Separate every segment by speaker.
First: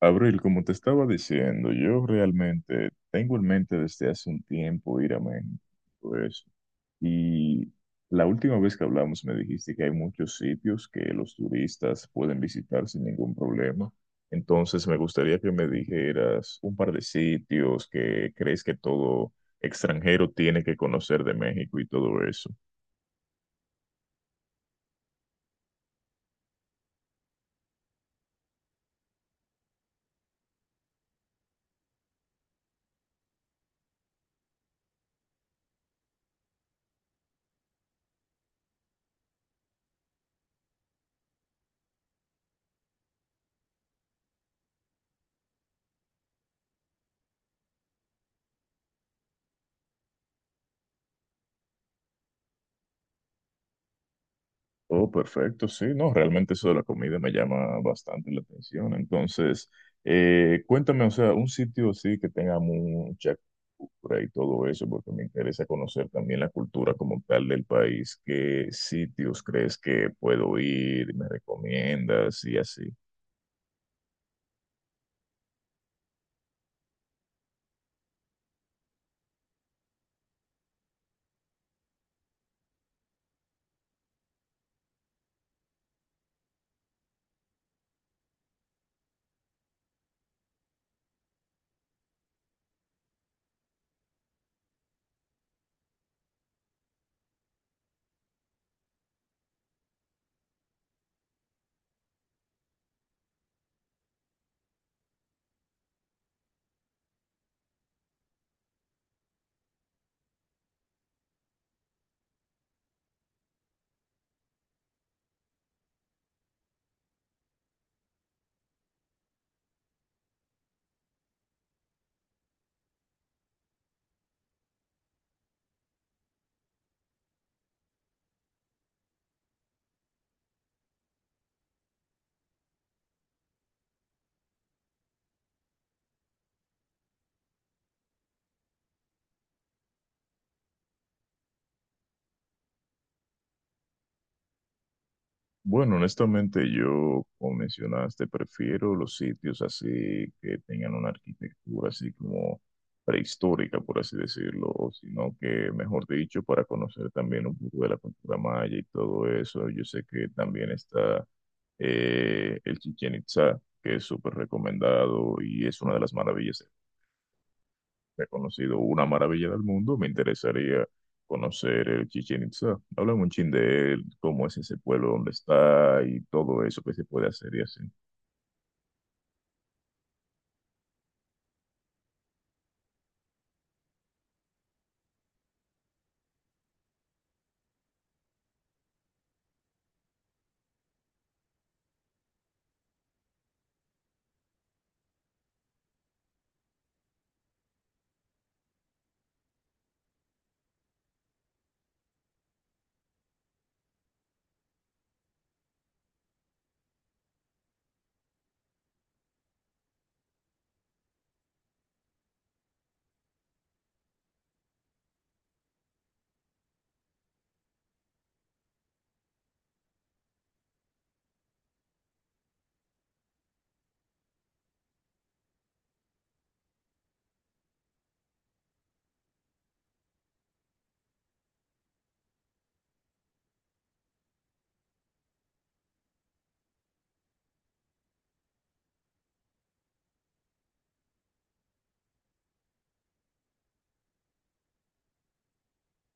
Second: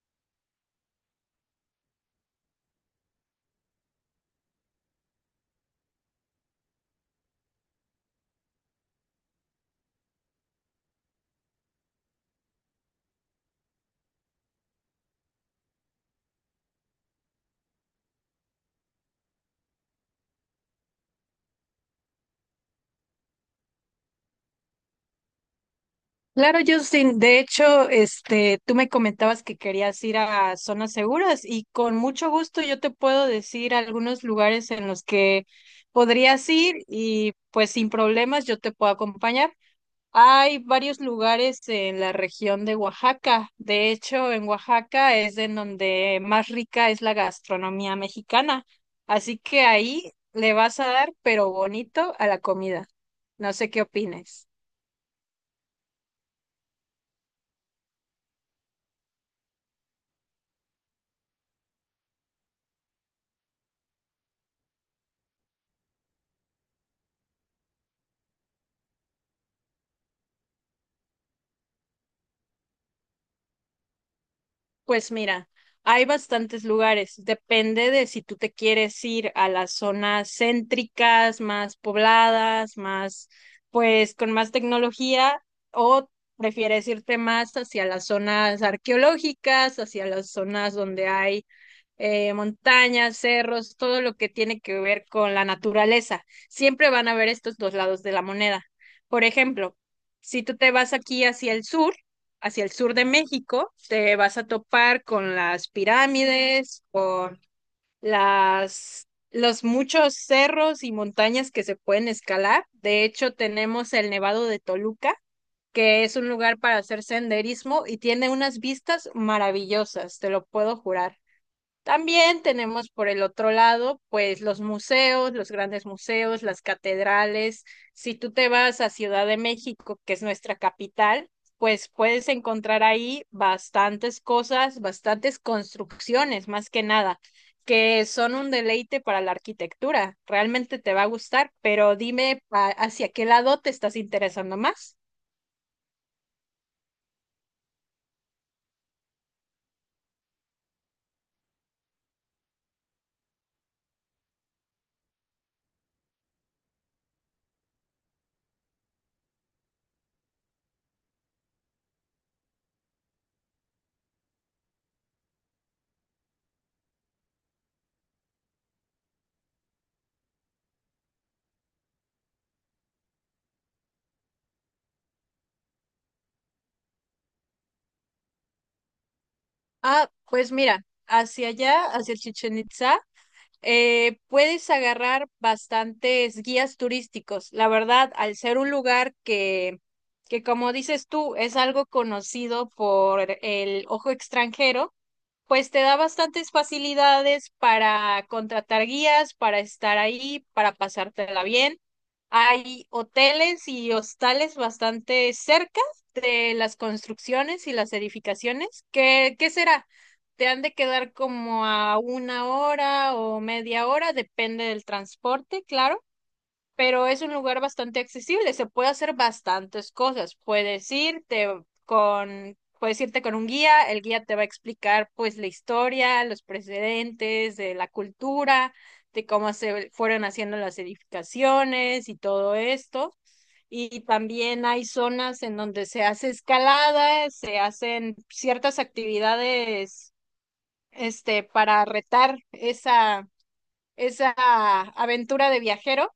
Speaker 1: Abril, como te estaba diciendo, yo realmente tengo en mente desde hace un tiempo ir a México, pues, y la última vez que hablamos me dijiste que hay muchos sitios que los turistas pueden visitar sin ningún problema. Entonces me gustaría que me dijeras un par de sitios que crees que todo extranjero tiene que conocer de México y todo eso.
Speaker 2: Claro, Justin. De hecho, tú me comentabas que querías ir a zonas seguras y con mucho gusto yo te puedo decir algunos lugares en los que podrías ir y pues sin problemas yo te puedo acompañar. Hay varios lugares en la región de Oaxaca. De hecho, en Oaxaca es en donde más rica es la gastronomía mexicana. Así que ahí le vas a dar, pero bonito, a la comida. No sé qué opines.
Speaker 1: Oh, perfecto, sí, no, realmente eso de la comida me llama bastante la atención. Entonces, cuéntame, o sea, un sitio así que tenga mucha cultura y todo eso, porque me interesa conocer también la cultura como tal del país. ¿Qué sitios crees que puedo ir? ¿Me recomiendas? Y así.
Speaker 2: Pues mira, hay bastantes lugares. Depende de si tú te quieres ir a las zonas céntricas, más pobladas, más, pues con más tecnología, o prefieres irte más hacia las zonas arqueológicas, hacia las zonas donde hay montañas, cerros, todo lo que tiene que ver con la naturaleza. Siempre van a haber estos dos lados de la moneda. Por ejemplo, si tú te vas aquí hacia el sur de México, te vas a topar con las pirámides, con las los muchos cerros y montañas que se pueden escalar. De hecho, tenemos el Nevado de Toluca, que es un lugar para hacer senderismo y tiene unas vistas maravillosas, te lo puedo jurar. También tenemos por el otro lado, pues los museos, los grandes museos, las catedrales. Si tú te vas a Ciudad de México, que es nuestra capital, pues puedes encontrar ahí bastantes cosas, bastantes construcciones, más que nada, que son un deleite para la arquitectura. Realmente te va a gustar, pero dime hacia qué lado te estás interesando más.
Speaker 1: Bueno, honestamente yo, como mencionaste, prefiero los sitios así que tengan una arquitectura así como prehistórica, por así decirlo, o sino que, mejor dicho, para conocer también un poco de la cultura maya y todo eso. Yo sé que también está el Chichén Itzá, que es súper recomendado y es una de las maravillas. He conocido una maravilla del mundo, me interesaría conocer el Chichén Itzá. Háblame un chin de él, cómo es ese pueblo, dónde está y todo eso que se puede hacer y así.
Speaker 2: Ah, pues mira, hacia allá, hacia Chichen Itza puedes agarrar bastantes guías turísticos. La verdad, al ser un lugar que como dices tú, es algo conocido por el ojo extranjero, pues te da bastantes facilidades para contratar guías, para estar ahí, para pasártela bien. Hay hoteles y hostales bastante cerca de las construcciones y las edificaciones. ¿ qué será? Te han de quedar como a una hora o media hora, depende del transporte, claro, pero es un lugar bastante accesible, se puede hacer bastantes cosas. Puedes irte puedes irte con un guía, el guía te va a explicar pues la historia, los precedentes de la cultura, de cómo se fueron haciendo las edificaciones y todo esto. Y también hay zonas en donde se hace escalada, se hacen ciertas actividades para retar esa esa aventura de viajero,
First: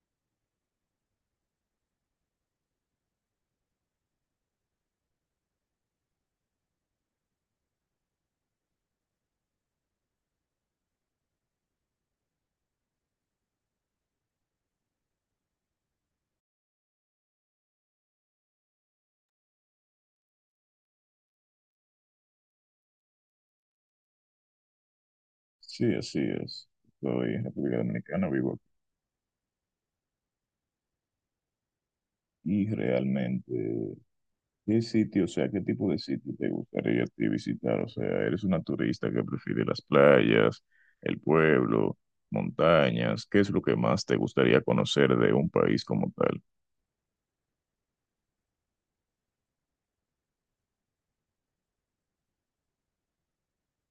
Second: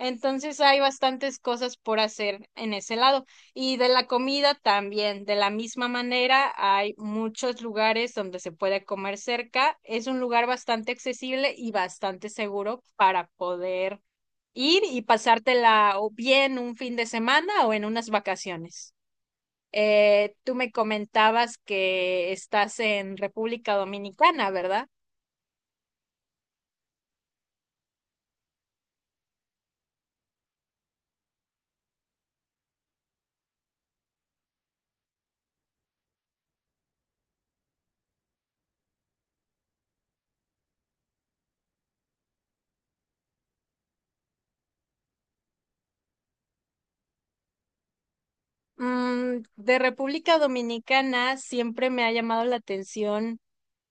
Speaker 2: entonces hay bastantes cosas por hacer en ese lado. Y de la comida también, de la misma manera, hay muchos lugares donde se puede comer cerca. Es un lugar bastante accesible y bastante seguro para poder ir y pasártela o bien un fin de semana o en unas vacaciones. Tú me comentabas que estás en República Dominicana, ¿verdad?
Speaker 1: Sí, así es. Soy en República Dominicana, vivo aquí. Y realmente, ¿qué sitio, o sea, qué tipo de sitio te gustaría a ti visitar? O sea, ¿eres una turista que prefiere las playas, el pueblo, montañas? ¿Qué es lo que más te gustaría conocer de un país como tal?
Speaker 2: Mm, de República Dominicana siempre me ha llamado la atención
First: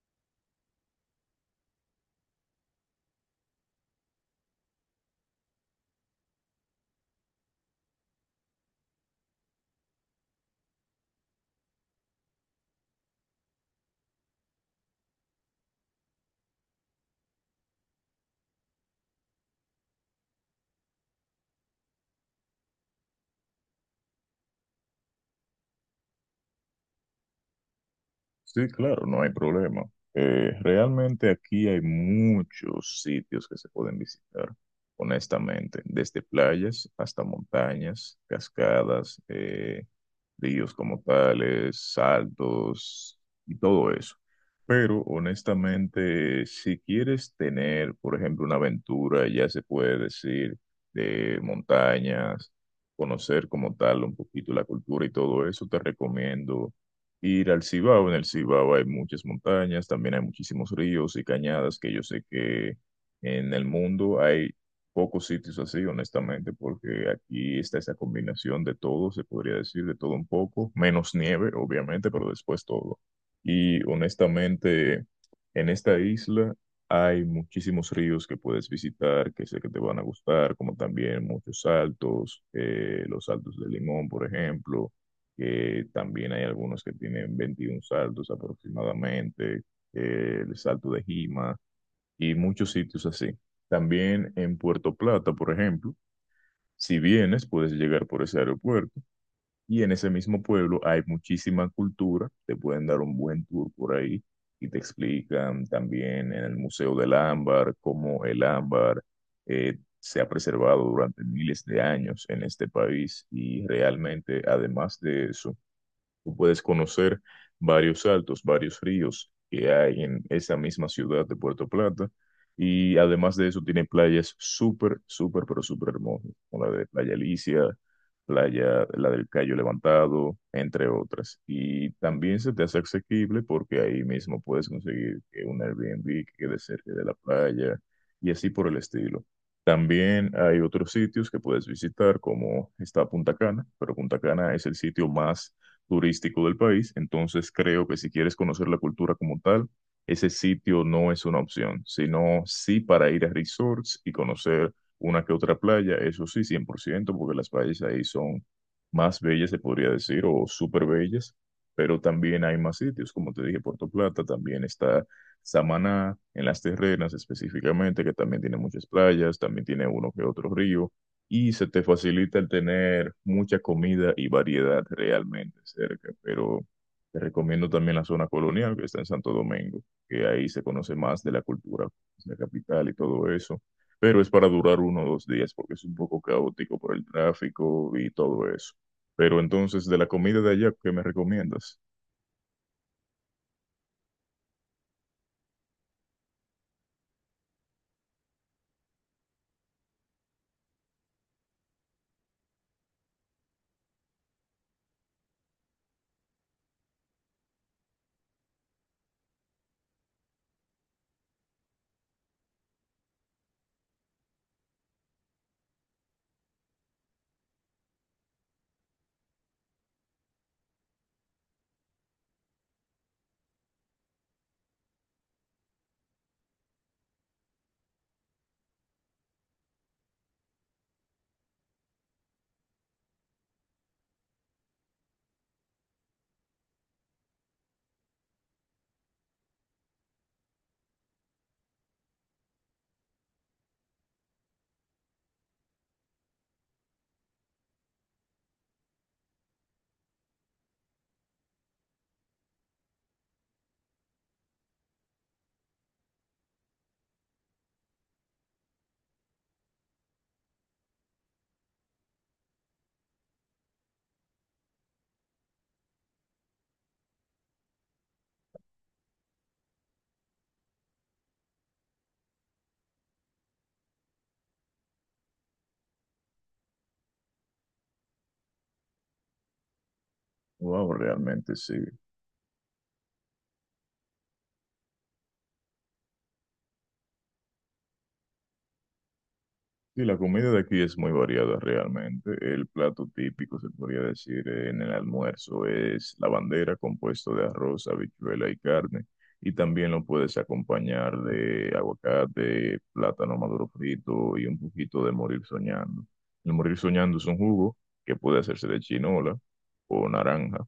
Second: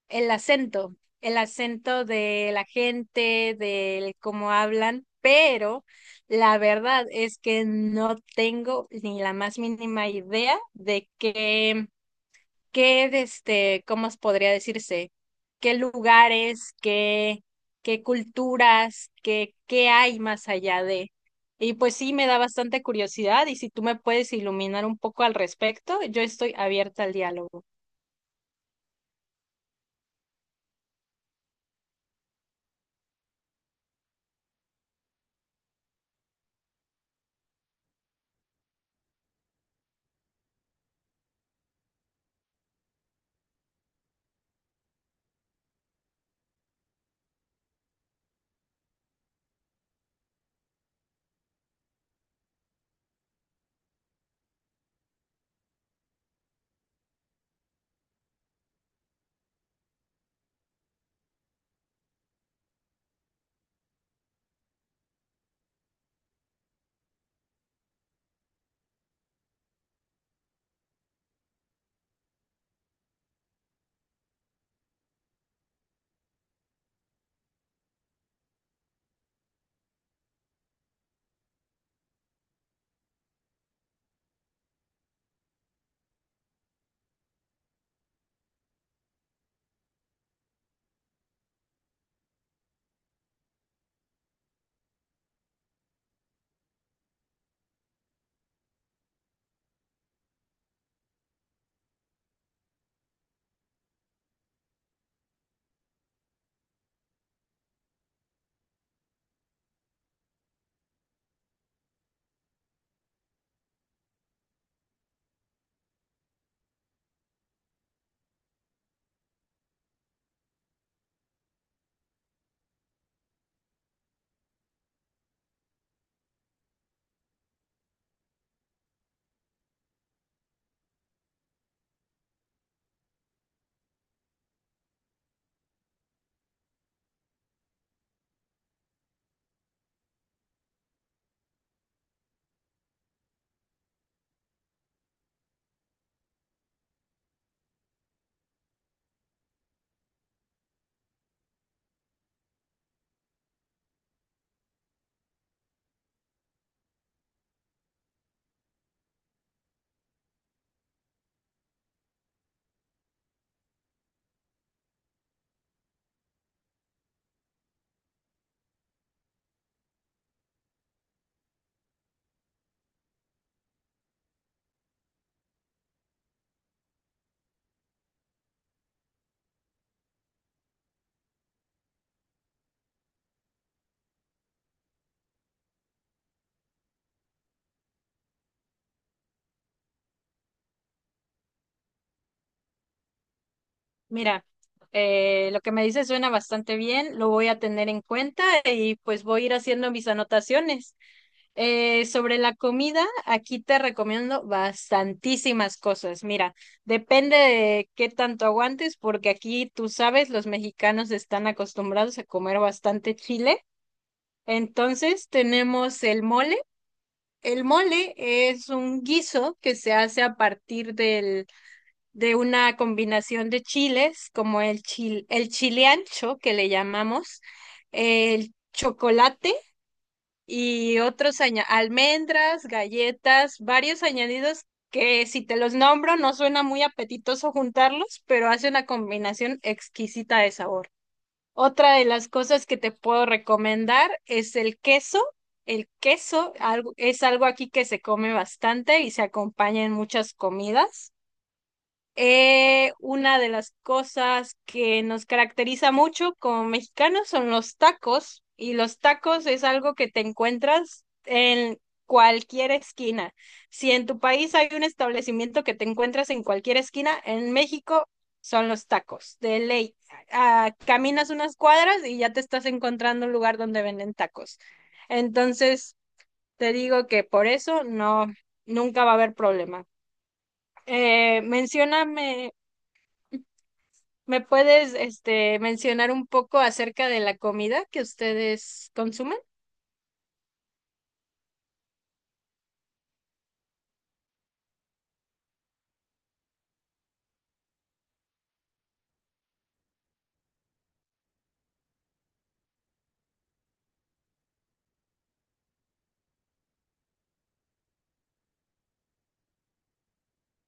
Speaker 2: el acento, el acento de la gente, del cómo hablan, pero la verdad es que no tengo ni la más mínima idea de cómo os podría decirse, qué lugares, qué, qué culturas, qué hay más allá de. Y pues sí, me da bastante curiosidad y si tú me puedes iluminar un poco al respecto, yo estoy abierta al diálogo.
Speaker 1: Sí, claro, no hay problema. Realmente aquí hay muchos sitios que se pueden visitar, honestamente, desde playas hasta montañas, cascadas, ríos como tales, saltos y todo eso. Pero honestamente, si quieres tener, por ejemplo, una aventura, ya se puede decir, de montañas, conocer como tal un poquito la cultura y todo eso, te recomiendo ir al Cibao. En el Cibao hay muchas montañas, también hay muchísimos ríos y cañadas que yo sé que en el mundo hay pocos sitios así, honestamente, porque aquí está esa combinación de todo, se podría decir, de todo un poco, menos nieve, obviamente, pero después todo. Y honestamente, en esta isla hay muchísimos ríos que puedes visitar, que sé que te van a gustar, como también muchos saltos, los saltos de Limón, por ejemplo, que también hay algunos que tienen 21 saltos aproximadamente, el salto de Jima y muchos sitios así. También en Puerto Plata, por ejemplo, si vienes, puedes llegar por ese aeropuerto y en ese mismo pueblo hay muchísima cultura, te pueden dar un buen tour por ahí y te explican también en el Museo del Ámbar cómo el ámbar se ha preservado durante miles de años en este país y realmente, además de eso, tú puedes conocer varios saltos, varios ríos que hay en esa misma ciudad de Puerto Plata. Y además de eso, tiene playas súper, súper, pero súper hermosas, como la de Playa Alicia, playa, la del Cayo Levantado, entre otras. Y también se te hace asequible porque ahí mismo puedes conseguir que un Airbnb que quede cerca de la playa y así por el estilo. También hay otros sitios que puedes visitar, como está Punta Cana, pero Punta Cana es el sitio más turístico del país, entonces creo que si quieres conocer la cultura como tal, ese sitio no es una opción, sino sí para ir a resorts y conocer una que otra playa, eso sí, 100 por ciento, porque las playas ahí son más bellas, se podría decir, o súper bellas, pero también hay más sitios, como te dije, Puerto Plata, también está Samaná, en las Terrenas específicamente, que también tiene muchas playas, también tiene uno que otro río, y se te facilita el tener mucha comida y variedad realmente cerca, pero te recomiendo también la zona colonial que está en Santo Domingo, que ahí se conoce más de la cultura, pues, la capital y todo eso, pero es para durar uno o dos días porque es un poco caótico por el tráfico y todo eso. Pero entonces, de la comida de allá, ¿qué me recomiendas?
Speaker 2: Mira, lo que me dices suena bastante bien, lo voy a tener en cuenta y pues voy a ir haciendo mis anotaciones. Sobre la comida, aquí te recomiendo bastantísimas cosas. Mira, depende de qué tanto aguantes, porque aquí tú sabes, los mexicanos están acostumbrados a comer bastante chile. Entonces tenemos el mole. El mole es un guiso que se hace a partir de una combinación de chiles, como el chile ancho que le llamamos, el chocolate y otros almendras, galletas, varios añadidos que si te los nombro no suena muy apetitoso juntarlos, pero hace una combinación exquisita de sabor. Otra de las cosas que te puedo recomendar es el queso. Es algo aquí que se come bastante y se acompaña en muchas comidas. Una de las cosas que nos caracteriza mucho como mexicanos son los tacos, y los tacos es algo que te encuentras en cualquier esquina. Si en tu país hay un establecimiento que te encuentras en cualquier esquina, en México son los tacos, de ley. Ah, caminas unas cuadras y ya te estás encontrando un lugar donde venden tacos. Entonces, te digo que por eso nunca va a haber problema.
Speaker 1: Wow, realmente sí.
Speaker 2: Mencióname. ¿Me puedes, mencionar un poco acerca de la comida que ustedes consumen?
Speaker 1: Sí, la comida de aquí es muy variada realmente. El plato típico, se podría decir, en el almuerzo es la bandera compuesto de arroz, habichuela y carne. Y también lo puedes acompañar de aguacate, plátano maduro frito y un poquito de morir soñando. El morir soñando es un jugo que puede hacerse de chinola o naranja.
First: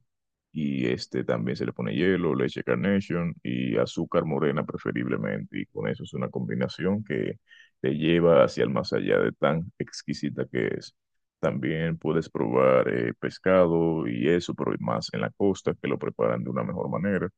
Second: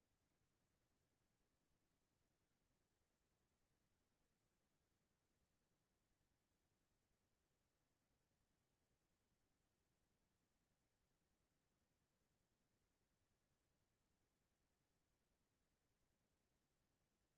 Speaker 1: Y este también se le pone hielo, leche Carnation y azúcar morena preferiblemente. Y con eso es una combinación que te lleva hacia el más allá de tan exquisita que es. También puedes probar pescado y eso, pero más en la costa, que lo preparan de una mejor manera.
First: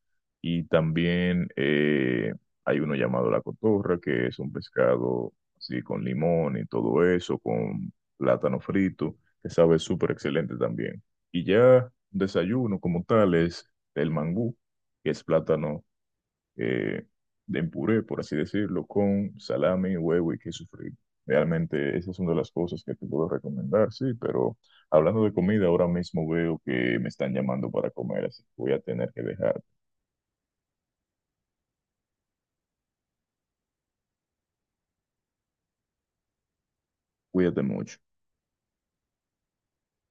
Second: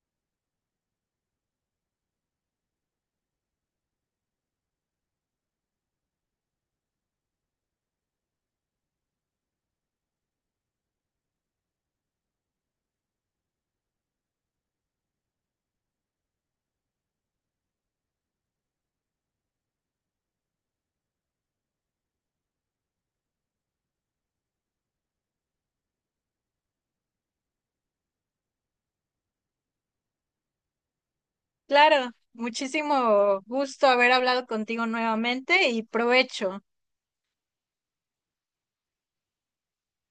Speaker 1: Y también hay uno llamado la cotorra, que es un pescado así con limón y todo eso, con plátano frito, que sabe súper excelente también. Y ya desayuno como tal es el mangú, que es plátano eh, en puré, por así decirlo, con salami, huevo y queso frito. Realmente esas son de las cosas que te puedo recomendar, sí, pero hablando de comida, ahora mismo veo que me están llamando para comer, así que voy a tener que dejar.
Speaker 2: Claro, muchísimo gusto haber hablado contigo nuevamente y provecho.
Speaker 1: Cuídate mucho.